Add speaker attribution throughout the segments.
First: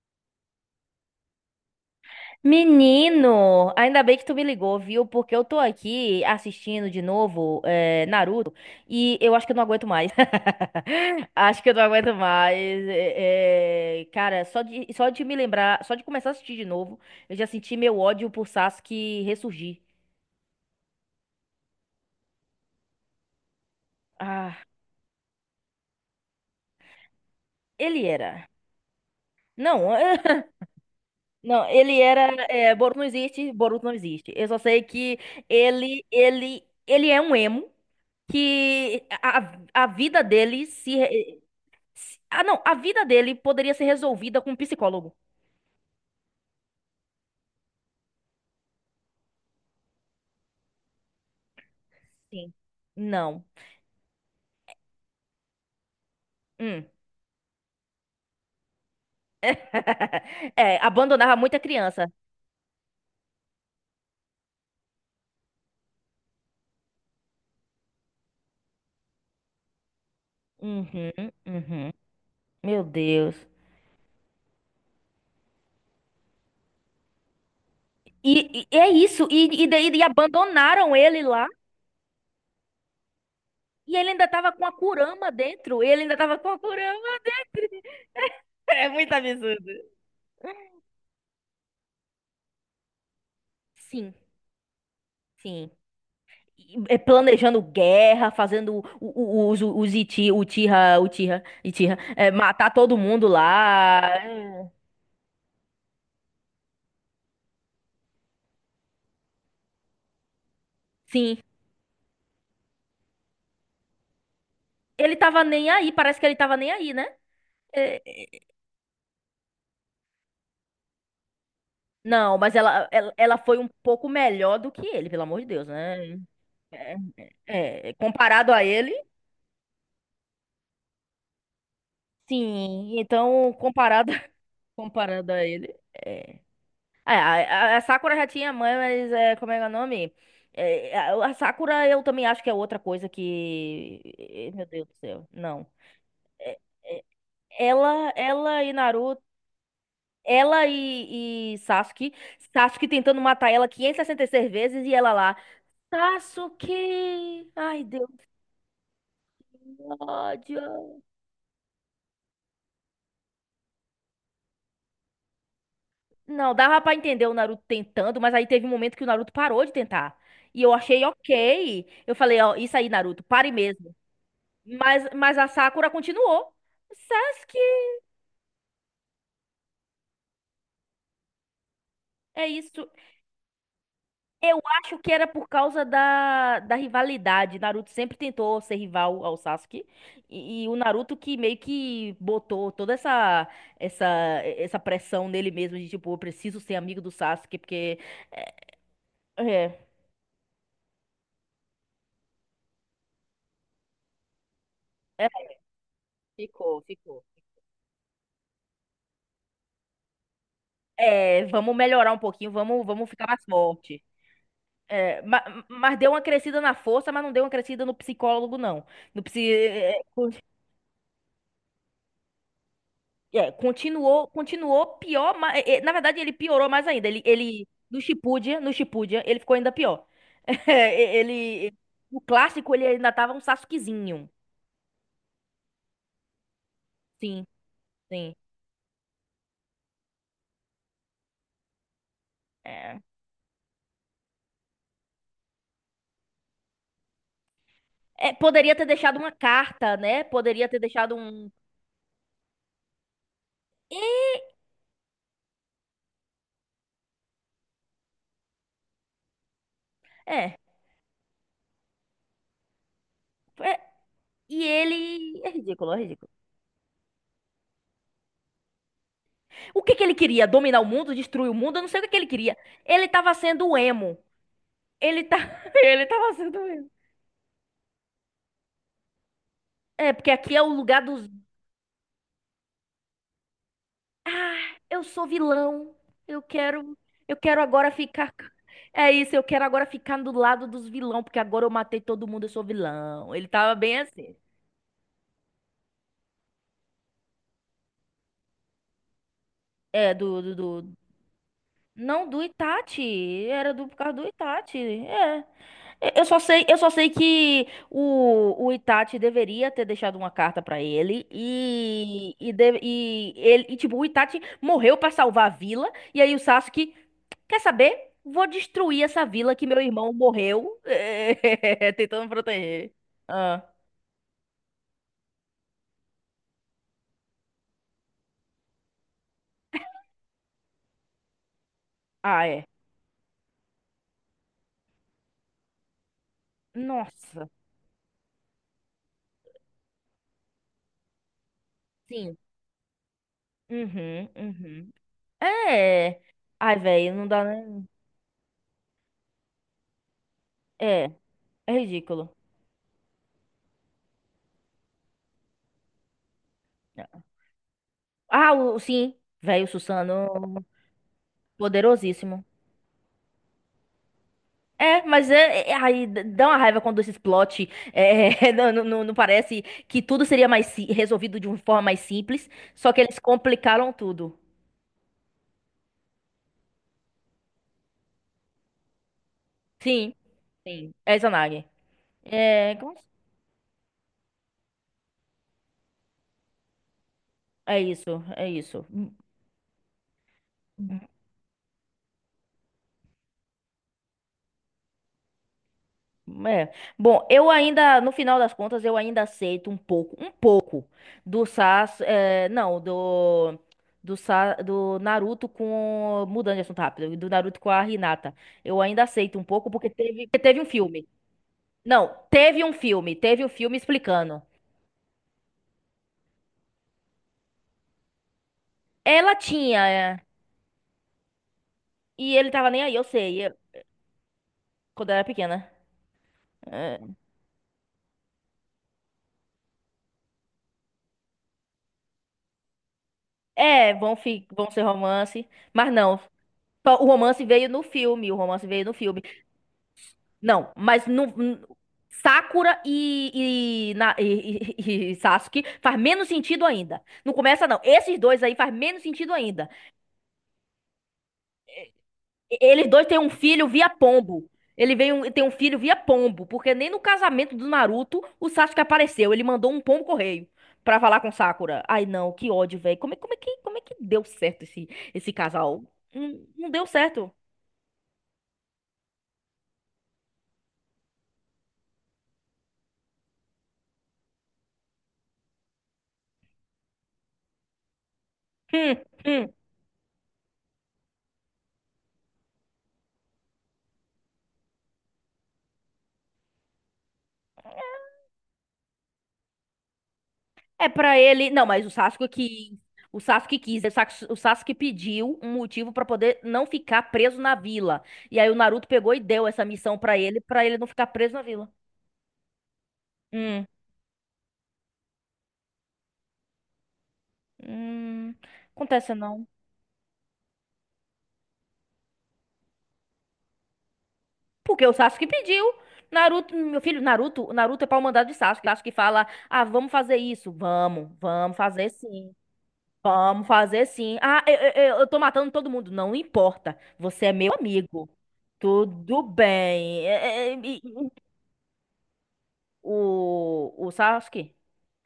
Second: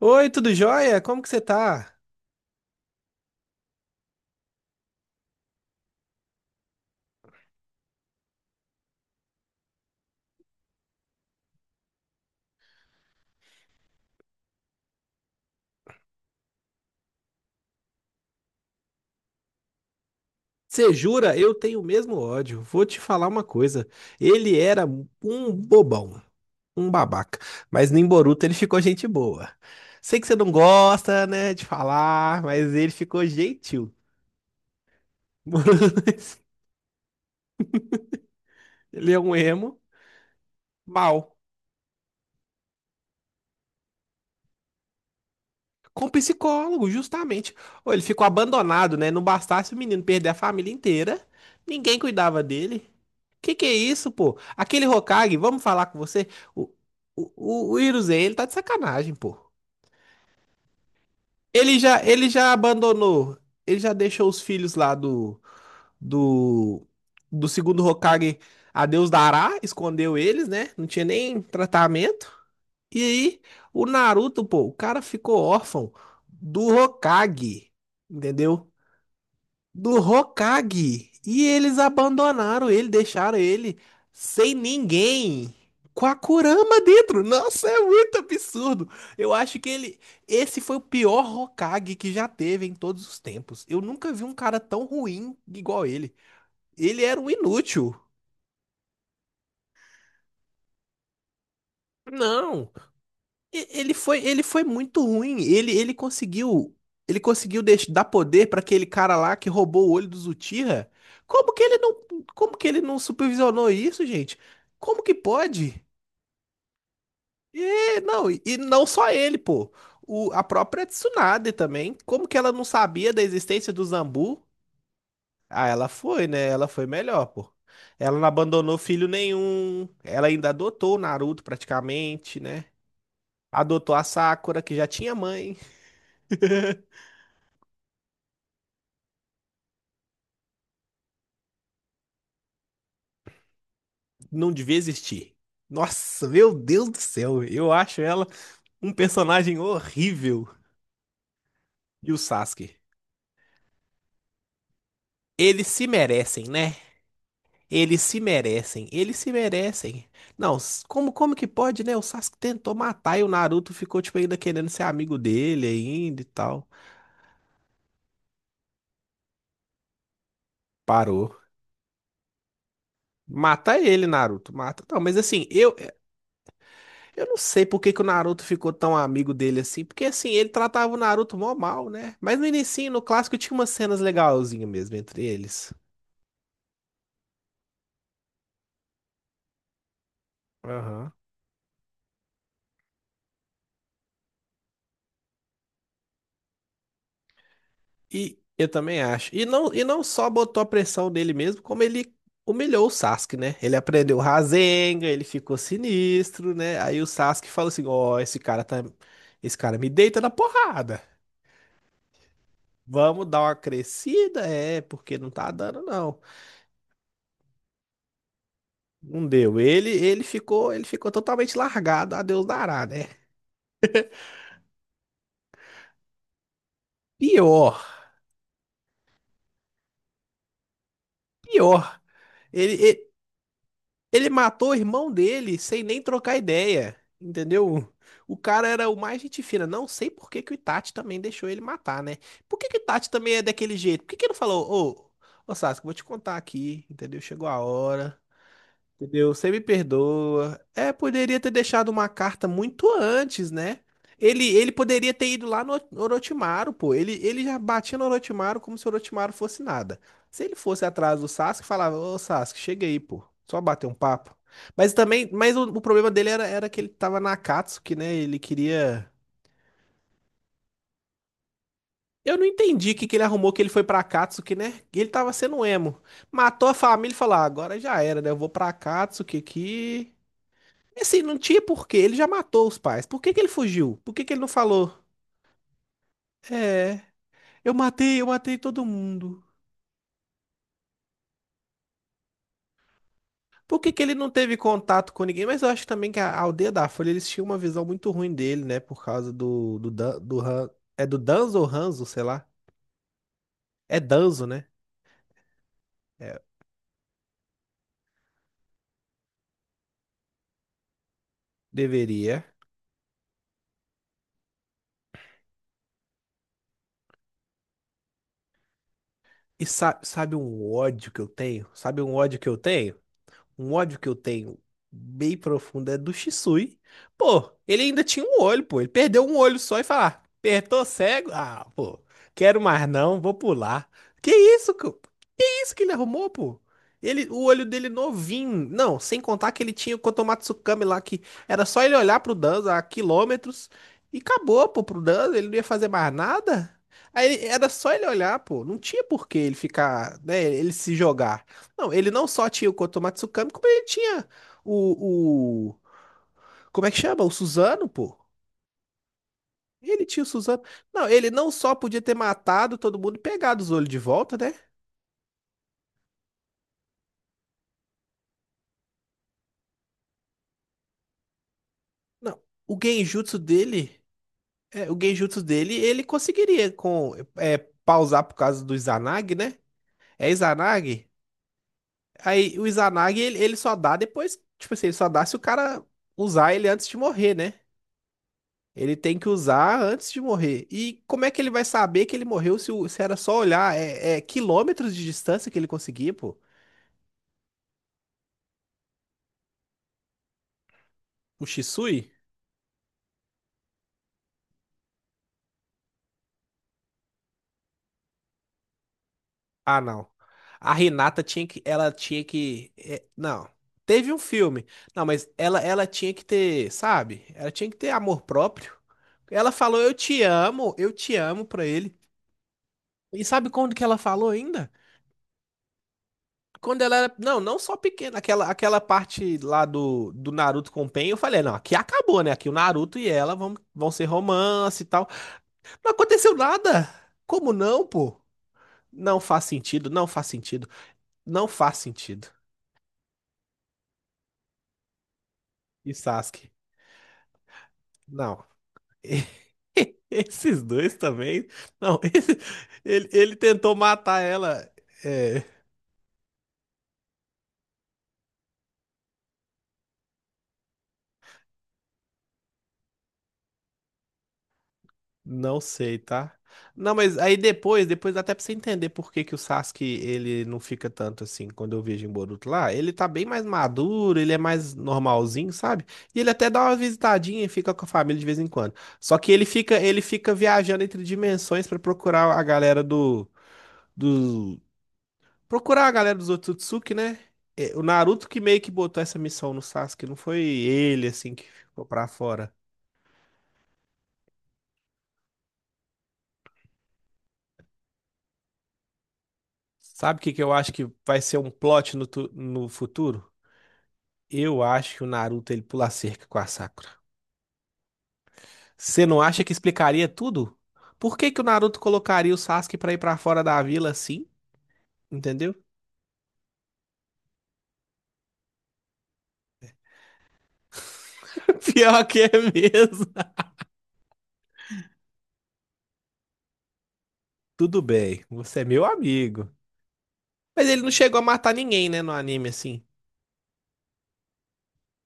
Speaker 1: Oi, tudo jóia? Como que você tá?
Speaker 2: Menino, ainda bem que tu me ligou, viu? Porque eu tô aqui assistindo de novo Naruto e eu acho que eu não aguento mais. Acho que eu não aguento mais. Cara, só de me lembrar, só de começar a assistir de novo, eu já senti meu ódio por Sasuke ressurgir.
Speaker 1: Você jura? Eu tenho o mesmo ódio. Vou te falar uma coisa.
Speaker 2: Ah,
Speaker 1: Ele era um bobão, um babaca. Mas
Speaker 2: ele
Speaker 1: no Boruto
Speaker 2: era.
Speaker 1: ele ficou gente boa.
Speaker 2: Não,
Speaker 1: Sei que você não gosta, né,
Speaker 2: Não,
Speaker 1: de
Speaker 2: ele era.
Speaker 1: falar, mas
Speaker 2: É,
Speaker 1: ele
Speaker 2: Boruto não
Speaker 1: ficou
Speaker 2: existe, Boruto não
Speaker 1: gentil.
Speaker 2: existe. Eu só sei que ele, ele, ele é um emo que
Speaker 1: Ele é um
Speaker 2: a,
Speaker 1: emo
Speaker 2: a vida dele se,
Speaker 1: mal.
Speaker 2: re- se- Ah, não, a vida dele poderia ser resolvida com um psicólogo.
Speaker 1: Com psicólogo, justamente. Ou ele ficou abandonado, né? Não bastasse o menino perder a família inteira, ninguém cuidava
Speaker 2: Sim.
Speaker 1: dele.
Speaker 2: Não.
Speaker 1: Que é isso, pô? Aquele Hokage, vamos falar com você? O,
Speaker 2: Hum.
Speaker 1: o Hiruzen, ele tá de sacanagem, pô.
Speaker 2: É, abandonava muita
Speaker 1: Ele já,
Speaker 2: criança.
Speaker 1: ele já abandonou, ele já deixou os filhos lá do, do segundo Hokage a Deus dará, escondeu eles, né? Não tinha
Speaker 2: Uhum,
Speaker 1: nem
Speaker 2: uhum.
Speaker 1: tratamento.
Speaker 2: Meu
Speaker 1: E aí,
Speaker 2: Deus.
Speaker 1: o Naruto, pô, o cara ficou órfão do Hokage,
Speaker 2: E,
Speaker 1: entendeu?
Speaker 2: e é isso. E daí
Speaker 1: Do
Speaker 2: e abandonaram
Speaker 1: Hokage.
Speaker 2: ele
Speaker 1: E
Speaker 2: lá.
Speaker 1: eles abandonaram ele, deixaram ele
Speaker 2: E ele ainda tava
Speaker 1: sem
Speaker 2: com a Kurama
Speaker 1: ninguém.
Speaker 2: dentro. Ele
Speaker 1: Com a
Speaker 2: ainda tava com a
Speaker 1: Kurama
Speaker 2: Kurama.
Speaker 1: dentro. Nossa, é muito
Speaker 2: É
Speaker 1: absurdo.
Speaker 2: muito
Speaker 1: Eu acho que
Speaker 2: absurdo.
Speaker 1: ele. Esse foi o pior Hokage que já teve em todos os tempos. Eu nunca
Speaker 2: Sim.
Speaker 1: vi um cara tão ruim
Speaker 2: Sim.
Speaker 1: igual ele.
Speaker 2: E
Speaker 1: Ele era um
Speaker 2: planejando
Speaker 1: inútil.
Speaker 2: guerra, fazendo os Itira,
Speaker 1: Não.
Speaker 2: matar todo mundo
Speaker 1: E ele
Speaker 2: lá.
Speaker 1: foi, ele foi muito ruim. Ele conseguiu, ele conseguiu dar poder para aquele cara lá que roubou o olho do Uchiha.
Speaker 2: Sim.
Speaker 1: Como que ele não, como que ele não supervisionou isso, gente? Como que
Speaker 2: Ele tava nem
Speaker 1: pode?
Speaker 2: aí, parece que ele tava nem aí, né? É,
Speaker 1: E
Speaker 2: é,
Speaker 1: não, e não só ele, pô. O, a própria Tsunade também. Como
Speaker 2: não,
Speaker 1: que ela
Speaker 2: mas
Speaker 1: não
Speaker 2: ela, ela,
Speaker 1: sabia da
Speaker 2: ela foi um
Speaker 1: existência do
Speaker 2: pouco
Speaker 1: Zambu?
Speaker 2: melhor do que ele, pelo amor de Deus,
Speaker 1: Ah, ela
Speaker 2: né?
Speaker 1: foi, né? Ela foi
Speaker 2: É,
Speaker 1: melhor, pô.
Speaker 2: é,
Speaker 1: Ela não
Speaker 2: comparado a
Speaker 1: abandonou
Speaker 2: ele,
Speaker 1: filho nenhum. Ela ainda adotou o Naruto praticamente, né?
Speaker 2: sim. Então,
Speaker 1: Adotou a
Speaker 2: comparado,
Speaker 1: Sakura, que já tinha
Speaker 2: comparado a
Speaker 1: mãe.
Speaker 2: ele. é, É, a, a Sakura já tinha mãe, mas como é que é o nome? A Sakura eu também acho que é outra coisa que.
Speaker 1: Não
Speaker 2: Meu
Speaker 1: devia
Speaker 2: Deus do céu,
Speaker 1: existir.
Speaker 2: não.
Speaker 1: Nossa, meu
Speaker 2: É-
Speaker 1: Deus do
Speaker 2: é-
Speaker 1: céu, eu acho
Speaker 2: ela,
Speaker 1: ela
Speaker 2: ela e
Speaker 1: um
Speaker 2: Naruto.
Speaker 1: personagem horrível.
Speaker 2: Ela e Sasuke.
Speaker 1: E o Sasuke?
Speaker 2: Sasuke tentando matar ela 566 vezes e ela lá.
Speaker 1: Eles se merecem, né?
Speaker 2: Sasuke! Ai,
Speaker 1: Eles
Speaker 2: Deus,
Speaker 1: se merecem, eles se merecem.
Speaker 2: que
Speaker 1: Não,
Speaker 2: ódio.
Speaker 1: como como que pode, né? O Sasuke tentou matar e o Naruto ficou tipo ainda querendo ser amigo dele ainda e
Speaker 2: Não,
Speaker 1: tal.
Speaker 2: dava pra entender o Naruto tentando, mas aí teve um momento que o Naruto parou de tentar. E eu achei
Speaker 1: Parou.
Speaker 2: ok. Eu falei, ó, isso aí, Naruto, pare
Speaker 1: Mata
Speaker 2: mesmo.
Speaker 1: ele, Naruto, mata. Não,
Speaker 2: Mas,
Speaker 1: mas
Speaker 2: mas
Speaker 1: assim,
Speaker 2: a Sakura continuou.
Speaker 1: eu não
Speaker 2: Sasuke,
Speaker 1: sei por que que o Naruto ficou tão amigo dele assim, porque assim, ele tratava o Naruto mó mal, né? Mas
Speaker 2: é
Speaker 1: no
Speaker 2: isso.
Speaker 1: início, no clássico, tinha umas cenas
Speaker 2: Eu
Speaker 1: legalzinhas mesmo
Speaker 2: acho que era
Speaker 1: entre
Speaker 2: por
Speaker 1: eles.
Speaker 2: causa da rivalidade. Naruto sempre tentou ser rival ao Sasuke. E o
Speaker 1: Aham.
Speaker 2: Naruto que meio que botou toda essa, essa pressão nele mesmo de tipo, eu preciso ser amigo do Sasuke, porque.
Speaker 1: E
Speaker 2: É,
Speaker 1: eu também acho.
Speaker 2: é,
Speaker 1: E não só botou a pressão nele mesmo, como ele humilhou o Sasuke, né? Ele aprendeu o Rasengan, ele ficou sinistro, né?
Speaker 2: Ficou,
Speaker 1: Aí o
Speaker 2: ficou.
Speaker 1: Sasuke falou assim: "Ó, esse cara tá, esse cara me deita na porrada.
Speaker 2: Vamos melhorar um pouquinho, vamos ficar
Speaker 1: Vamos
Speaker 2: mais
Speaker 1: dar uma
Speaker 2: forte.
Speaker 1: crescida, é, porque
Speaker 2: É,
Speaker 1: não tá dando
Speaker 2: mas, deu uma
Speaker 1: não".
Speaker 2: crescida na força, mas não deu uma crescida no psicólogo, não. No
Speaker 1: Não
Speaker 2: psi,
Speaker 1: deu. Ele,
Speaker 2: é,
Speaker 1: ele ficou, ele ficou totalmente largado, a Deus dará, né?
Speaker 2: É, continuou, continuou pior, na verdade ele piorou mais ainda. Ele
Speaker 1: Pior,
Speaker 2: no Shippuden, ele ficou ainda pior. É,
Speaker 1: pior.
Speaker 2: no
Speaker 1: Ele,
Speaker 2: clássico ele
Speaker 1: ele,
Speaker 2: ainda tava um Sasukezinho.
Speaker 1: ele matou o irmão dele sem nem trocar ideia,
Speaker 2: Sim,
Speaker 1: entendeu?
Speaker 2: sim.
Speaker 1: O cara era o mais gente fina. Não sei por que que o Itachi também deixou ele matar, né? Por que que o
Speaker 2: É.
Speaker 1: Itachi também é daquele jeito? Por que que ele não falou, ô Sasuke, vou te contar aqui, entendeu? Chegou a hora.
Speaker 2: É, poderia ter deixado uma
Speaker 1: Entendeu? Você me
Speaker 2: carta, né?
Speaker 1: perdoa.
Speaker 2: Poderia ter
Speaker 1: É,
Speaker 2: deixado
Speaker 1: poderia
Speaker 2: um.
Speaker 1: ter deixado uma carta muito antes, né? Ele poderia ter ido lá no Orochimaru, pô. Ele já batia no Orochimaru como se o Orochimaru fosse nada. Se ele
Speaker 2: É,
Speaker 1: fosse atrás do Sasuke, falava, ô Sasuke, chega aí, pô. Só
Speaker 2: é,
Speaker 1: bater um papo.
Speaker 2: e
Speaker 1: Mas também,
Speaker 2: ele. É
Speaker 1: mas o
Speaker 2: ridículo, é
Speaker 1: problema dele
Speaker 2: ridículo.
Speaker 1: era, era que ele tava na Akatsuki, né? Ele queria.
Speaker 2: O que que ele queria? Dominar o mundo, destruir o mundo? Eu não sei o que que ele
Speaker 1: Eu não
Speaker 2: queria.
Speaker 1: entendi o que,
Speaker 2: Ele
Speaker 1: que ele
Speaker 2: tava
Speaker 1: arrumou que ele
Speaker 2: sendo
Speaker 1: foi pra
Speaker 2: emo.
Speaker 1: Akatsuki, né? Ele
Speaker 2: Ele
Speaker 1: tava
Speaker 2: tá,
Speaker 1: sendo emo.
Speaker 2: ele tava sendo
Speaker 1: Matou a
Speaker 2: emo.
Speaker 1: família e falou, ah, agora já era, né? Eu vou pra Akatsuki
Speaker 2: É,
Speaker 1: aqui.
Speaker 2: porque aqui é o
Speaker 1: E
Speaker 2: lugar
Speaker 1: assim,
Speaker 2: dos.
Speaker 1: não tinha porquê. Ele já matou os pais. Por que que ele fugiu? Por que que ele não
Speaker 2: Ah,
Speaker 1: falou?
Speaker 2: eu sou vilão. Eu quero,
Speaker 1: É,
Speaker 2: eu quero agora
Speaker 1: eu
Speaker 2: ficar.
Speaker 1: matei todo
Speaker 2: É isso, eu
Speaker 1: mundo.
Speaker 2: quero agora ficar do lado dos vilão, porque agora eu matei todo mundo, eu sou vilão. Ele tava
Speaker 1: Por que
Speaker 2: bem
Speaker 1: que ele não
Speaker 2: assim.
Speaker 1: teve contato com ninguém? Mas eu acho também que a aldeia da Folha, eles tinham uma visão muito ruim dele, né? Por causa
Speaker 2: É,
Speaker 1: Dan- do
Speaker 2: do, do, do-
Speaker 1: É do Danzo ou Hanzo, sei
Speaker 2: Não, do
Speaker 1: lá.
Speaker 2: Itachi. Era por
Speaker 1: É
Speaker 2: causa do
Speaker 1: Danzo, né?
Speaker 2: Itachi. É. Eu só
Speaker 1: É,
Speaker 2: sei, eu só sei que o Itachi deveria ter deixado uma carta pra ele
Speaker 1: deveria.
Speaker 2: tipo o Itachi morreu pra salvar a vila e aí o Sasuke, quer saber? Vou destruir essa vila que
Speaker 1: E
Speaker 2: meu irmão
Speaker 1: sabe um
Speaker 2: morreu
Speaker 1: ódio que eu tenho? Sabe um
Speaker 2: tentando
Speaker 1: ódio que eu
Speaker 2: proteger.
Speaker 1: tenho?
Speaker 2: Ah,
Speaker 1: Um ódio que eu tenho bem profundo é do Shisui. Pô, ele ainda tinha um olho, pô. Ele perdeu um olho só e falar, apertou cego? Ah, pô,
Speaker 2: ah,
Speaker 1: quero
Speaker 2: é.
Speaker 1: mais não, vou pular. Que isso, isso que ele arrumou, pô? Ele, o
Speaker 2: Nossa.
Speaker 1: olho dele novinho. Não, sem contar que ele tinha o Kotomatsukami lá, que era só ele olhar pro
Speaker 2: Sim.
Speaker 1: Danza a quilômetros e
Speaker 2: Uhum,
Speaker 1: acabou, pô,
Speaker 2: uhum.
Speaker 1: pro Danza, ele não ia fazer mais
Speaker 2: É.
Speaker 1: nada.
Speaker 2: Ai, velho, não
Speaker 1: Aí
Speaker 2: dá
Speaker 1: era
Speaker 2: nem.
Speaker 1: só ele olhar, pô. Não tinha por que ele ficar, né, ele se
Speaker 2: É,
Speaker 1: jogar.
Speaker 2: é
Speaker 1: Não, ele não
Speaker 2: ridículo.
Speaker 1: só tinha o Kotomatsukami, como ele tinha o... Como é que chama? O Suzano, pô.
Speaker 2: Ah, sim, velho,
Speaker 1: Ele tinha o Suzano.
Speaker 2: Susano,
Speaker 1: Não, ele não só podia ter
Speaker 2: poderosíssimo.
Speaker 1: matado todo mundo e pegado os olhos de volta, né?
Speaker 2: É, mas aí dá uma raiva quando esses plot não parece que tudo seria mais resolvido de uma forma mais
Speaker 1: Não,
Speaker 2: simples,
Speaker 1: o
Speaker 2: só que eles
Speaker 1: genjutsu
Speaker 2: complicaram
Speaker 1: dele.
Speaker 2: tudo.
Speaker 1: É, o genjutsu dele, ele conseguiria com é, pausar por causa do Izanagi, né?
Speaker 2: Sim,
Speaker 1: É
Speaker 2: sim,
Speaker 1: Izanagi?
Speaker 2: é Izanagi.
Speaker 1: Aí o
Speaker 2: É,
Speaker 1: Izanagi, ele só dá depois, tipo assim, ele só dá se o cara usar ele antes de morrer, né?
Speaker 2: é isso, é isso.
Speaker 1: Ele tem que usar antes de morrer.
Speaker 2: Hum.
Speaker 1: E como é que ele vai saber que ele morreu se, se era só olhar? É, é quilômetros de distância que ele conseguia, pô.
Speaker 2: É. Bom, eu ainda, no final das contas, eu ainda aceito um pouco do
Speaker 1: O Shisui?
Speaker 2: Não, do Naruto, com mudando de assunto rápido, do Naruto com a Hinata. Eu ainda aceito um pouco
Speaker 1: Ah,
Speaker 2: porque
Speaker 1: não.
Speaker 2: teve um
Speaker 1: A
Speaker 2: filme.
Speaker 1: Renata tinha que, ela
Speaker 2: Não,
Speaker 1: tinha
Speaker 2: teve um
Speaker 1: que, é,
Speaker 2: filme, teve o
Speaker 1: não.
Speaker 2: filme
Speaker 1: Teve um
Speaker 2: explicando.
Speaker 1: filme. Não, mas ela tinha que ter, sabe? Ela tinha que ter amor próprio.
Speaker 2: Ela
Speaker 1: Ela falou,
Speaker 2: tinha,
Speaker 1: eu te amo pra ele.
Speaker 2: e ele tava nem aí, eu
Speaker 1: E
Speaker 2: sei,
Speaker 1: sabe quando que ela falou ainda?
Speaker 2: quando eu era pequena.
Speaker 1: Quando ela
Speaker 2: É,
Speaker 1: era, não, não só pequena, aquela, aquela parte lá do Naruto com o Pain, eu falei, não, aqui acabou, né? Aqui o Naruto e ela vão, vão
Speaker 2: é,
Speaker 1: ser
Speaker 2: vão, fi, vão ser
Speaker 1: romance e tal.
Speaker 2: romance,
Speaker 1: Não
Speaker 2: mas não.
Speaker 1: aconteceu nada.
Speaker 2: O romance
Speaker 1: Como
Speaker 2: veio no
Speaker 1: não, pô?
Speaker 2: filme, o romance veio no
Speaker 1: Não
Speaker 2: filme.
Speaker 1: faz sentido, não faz sentido,
Speaker 2: Não, mas no,
Speaker 1: não
Speaker 2: n-
Speaker 1: faz sentido.
Speaker 2: Sakura e Sasuke
Speaker 1: E
Speaker 2: faz menos
Speaker 1: Sasuke?
Speaker 2: sentido ainda. Não começa, não. Esses dois
Speaker 1: Não.
Speaker 2: aí faz menos sentido ainda.
Speaker 1: Esses dois também. Não,
Speaker 2: Eles dois
Speaker 1: ele,
Speaker 2: têm um
Speaker 1: ele
Speaker 2: filho
Speaker 1: tentou
Speaker 2: via
Speaker 1: matar
Speaker 2: pombo.
Speaker 1: ela.
Speaker 2: Ele veio,
Speaker 1: É,
Speaker 2: tem um filho via pombo, porque nem no casamento do Naruto o Sasuke apareceu. Ele mandou um pombo correio pra falar com Sakura. Ai, não, que ódio, velho. Como é que deu certo esse
Speaker 1: não
Speaker 2: casal?
Speaker 1: sei, tá?
Speaker 2: Não, não deu
Speaker 1: Não, mas
Speaker 2: certo.
Speaker 1: aí depois, depois dá até pra você entender por que que o Sasuke ele não fica tanto assim quando eu vejo em Boruto lá. Ele tá bem mais maduro, ele é mais normalzinho, sabe? E ele até dá uma visitadinha e fica com a família de vez em quando.
Speaker 2: Hum,
Speaker 1: Só que
Speaker 2: hum.
Speaker 1: ele fica viajando entre dimensões pra procurar a galera do... Procurar a galera dos Otsutsuki, né? É, o Naruto que meio que botou essa missão no Sasuke, não foi
Speaker 2: É
Speaker 1: ele,
Speaker 2: pra
Speaker 1: assim, que
Speaker 2: ele. Não,
Speaker 1: ficou
Speaker 2: mas o
Speaker 1: pra
Speaker 2: Sasuke
Speaker 1: fora.
Speaker 2: que o Sasuke quis, o Sas- o Sasuke pediu um motivo pra poder não ficar preso na vila. E aí o Naruto pegou e deu essa missão
Speaker 1: Sabe o que que eu
Speaker 2: pra
Speaker 1: acho
Speaker 2: ele não
Speaker 1: que
Speaker 2: ficar
Speaker 1: vai
Speaker 2: preso
Speaker 1: ser
Speaker 2: na
Speaker 1: um
Speaker 2: vila.
Speaker 1: plot no, no futuro?
Speaker 2: Hum,
Speaker 1: Eu acho que o Naruto ele pula a cerca com a Sakura.
Speaker 2: hum.
Speaker 1: Você
Speaker 2: Acontece
Speaker 1: não acha
Speaker 2: não.
Speaker 1: que explicaria tudo? Por que que o Naruto colocaria o Sasuke pra ir pra fora da vila assim?
Speaker 2: Porque o Sasuke
Speaker 1: Entendeu?
Speaker 2: pediu. Naruto, meu filho, Naruto é pau mandado de Sasuke. Sasuke fala: "Ah, vamos fazer isso. Vamos fazer
Speaker 1: Pior que é
Speaker 2: sim.
Speaker 1: mesmo.
Speaker 2: Vamos fazer sim. Ah, eu tô matando todo mundo. Não importa. Você é meu
Speaker 1: Tudo
Speaker 2: amigo.
Speaker 1: bem, você é meu
Speaker 2: Tudo
Speaker 1: amigo.
Speaker 2: bem." É, é, é,
Speaker 1: Mas ele
Speaker 2: e-
Speaker 1: não
Speaker 2: e-
Speaker 1: chegou a matar ninguém, né, no anime assim.
Speaker 2: o, o Sasuke?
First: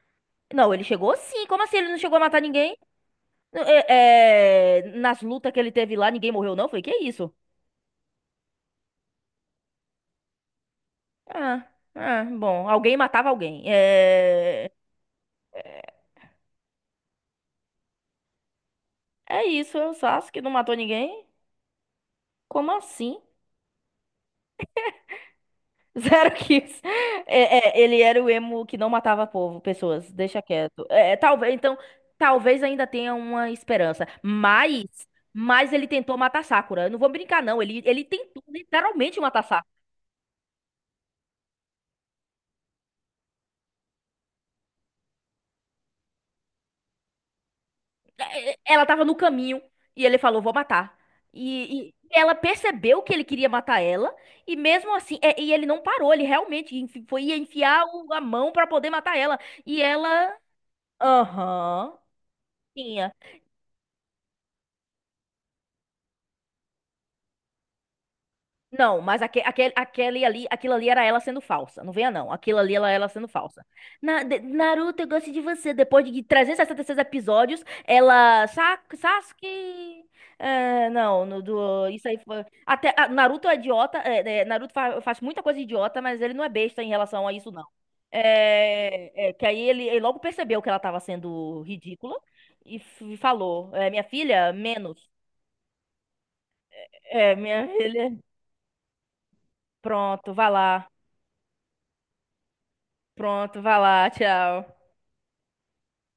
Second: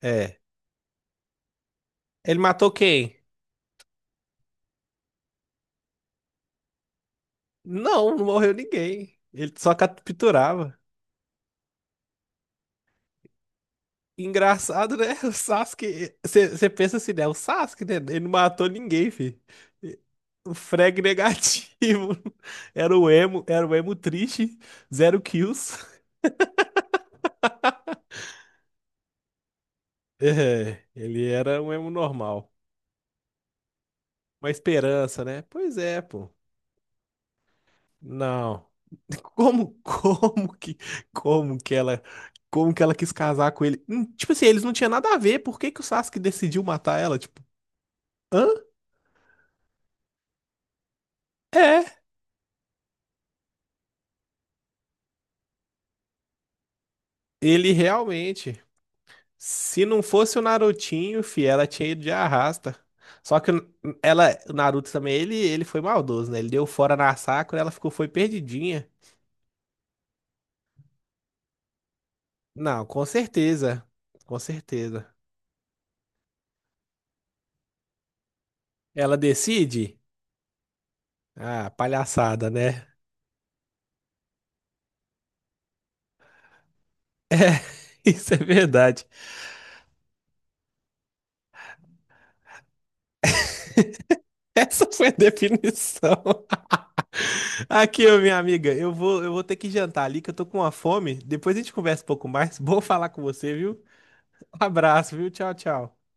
Speaker 1: É.
Speaker 2: Não, ele chegou sim. Como assim ele não chegou a
Speaker 1: Ele
Speaker 2: matar
Speaker 1: matou
Speaker 2: ninguém?
Speaker 1: quem?
Speaker 2: Nas lutas que ele teve lá, ninguém morreu, não? Foi que isso?
Speaker 1: Não, não morreu ninguém. Ele só capturava.
Speaker 2: Ah, ah, bom, alguém matava alguém. É.
Speaker 1: Engraçado, né? O
Speaker 2: é,
Speaker 1: Sasuke. Você pensa assim, né? O Sasuke, né? Ele não matou ninguém, filho.
Speaker 2: É isso, é o Sasuke que não
Speaker 1: O
Speaker 2: matou
Speaker 1: frag
Speaker 2: ninguém?
Speaker 1: negativo.
Speaker 2: Como assim?
Speaker 1: Era o emo triste. Zero kills.
Speaker 2: Zero kills. Ele era o emo que não matava povo, pessoas, deixa
Speaker 1: É,
Speaker 2: quieto. É,
Speaker 1: ele
Speaker 2: talvez,
Speaker 1: era um
Speaker 2: então,
Speaker 1: emo normal.
Speaker 2: talvez ainda tenha uma esperança.
Speaker 1: Uma
Speaker 2: Mas,
Speaker 1: esperança, né?
Speaker 2: mas
Speaker 1: Pois
Speaker 2: ele
Speaker 1: é,
Speaker 2: tentou
Speaker 1: pô.
Speaker 2: matar Sakura. Eu não vou brincar, não. Ele tentou
Speaker 1: Não.
Speaker 2: literalmente matar Sakura.
Speaker 1: Como, como que ela, como que ela quis casar com ele? Tipo assim, eles não tinham nada a ver. Por que que o Sasuke decidiu matar ela? Tipo,
Speaker 2: Ela tava no caminho e ele falou, vou matar. E
Speaker 1: é.
Speaker 2: ela percebeu que ele queria matar ela. E mesmo assim, e ele não parou. Ele realmente enfi- foi ia
Speaker 1: Ele
Speaker 2: enfiar a mão
Speaker 1: realmente,
Speaker 2: pra poder matar ela. E
Speaker 1: se não
Speaker 2: ela.
Speaker 1: fosse o Narutinho, ela tinha
Speaker 2: Aham.
Speaker 1: ido de arrasta.
Speaker 2: Tinha.
Speaker 1: Só que ela, o Naruto também, ele foi maldoso, né? Ele deu fora na Sakura, ela ficou foi perdidinha.
Speaker 2: Não, mas aque, aquele, aquele ali, aquilo ali era ela sendo falsa. Não venha, não. Aquilo ali
Speaker 1: Não,
Speaker 2: era
Speaker 1: com
Speaker 2: ela sendo falsa.
Speaker 1: certeza. Com
Speaker 2: Naruto, eu
Speaker 1: certeza.
Speaker 2: gosto de você. Depois de 366 episódios, ela. Sa-
Speaker 1: Ela decide?
Speaker 2: Sasuke. É, não, no,
Speaker 1: Ah,
Speaker 2: do, isso aí foi.
Speaker 1: palhaçada, né?
Speaker 2: Até, ah, Naruto é idiota. Naruto faz muita coisa idiota, mas ele não é besta em relação a isso, não.
Speaker 1: Isso é verdade.
Speaker 2: Que aí ele logo percebeu que ela tava sendo ridícula e falou: minha filha,
Speaker 1: Essa
Speaker 2: menos.
Speaker 1: foi a definição.
Speaker 2: É, minha
Speaker 1: Aqui,
Speaker 2: filha.
Speaker 1: ô, minha amiga, eu vou ter que jantar ali, que
Speaker 2: Pronto,
Speaker 1: eu tô
Speaker 2: vá
Speaker 1: com uma
Speaker 2: lá.
Speaker 1: fome. Depois a gente conversa um pouco mais. Bom falar com você,
Speaker 2: Pronto, vá
Speaker 1: viu?
Speaker 2: lá.
Speaker 1: Um
Speaker 2: Tchau.
Speaker 1: abraço, viu? Tchau, tchau.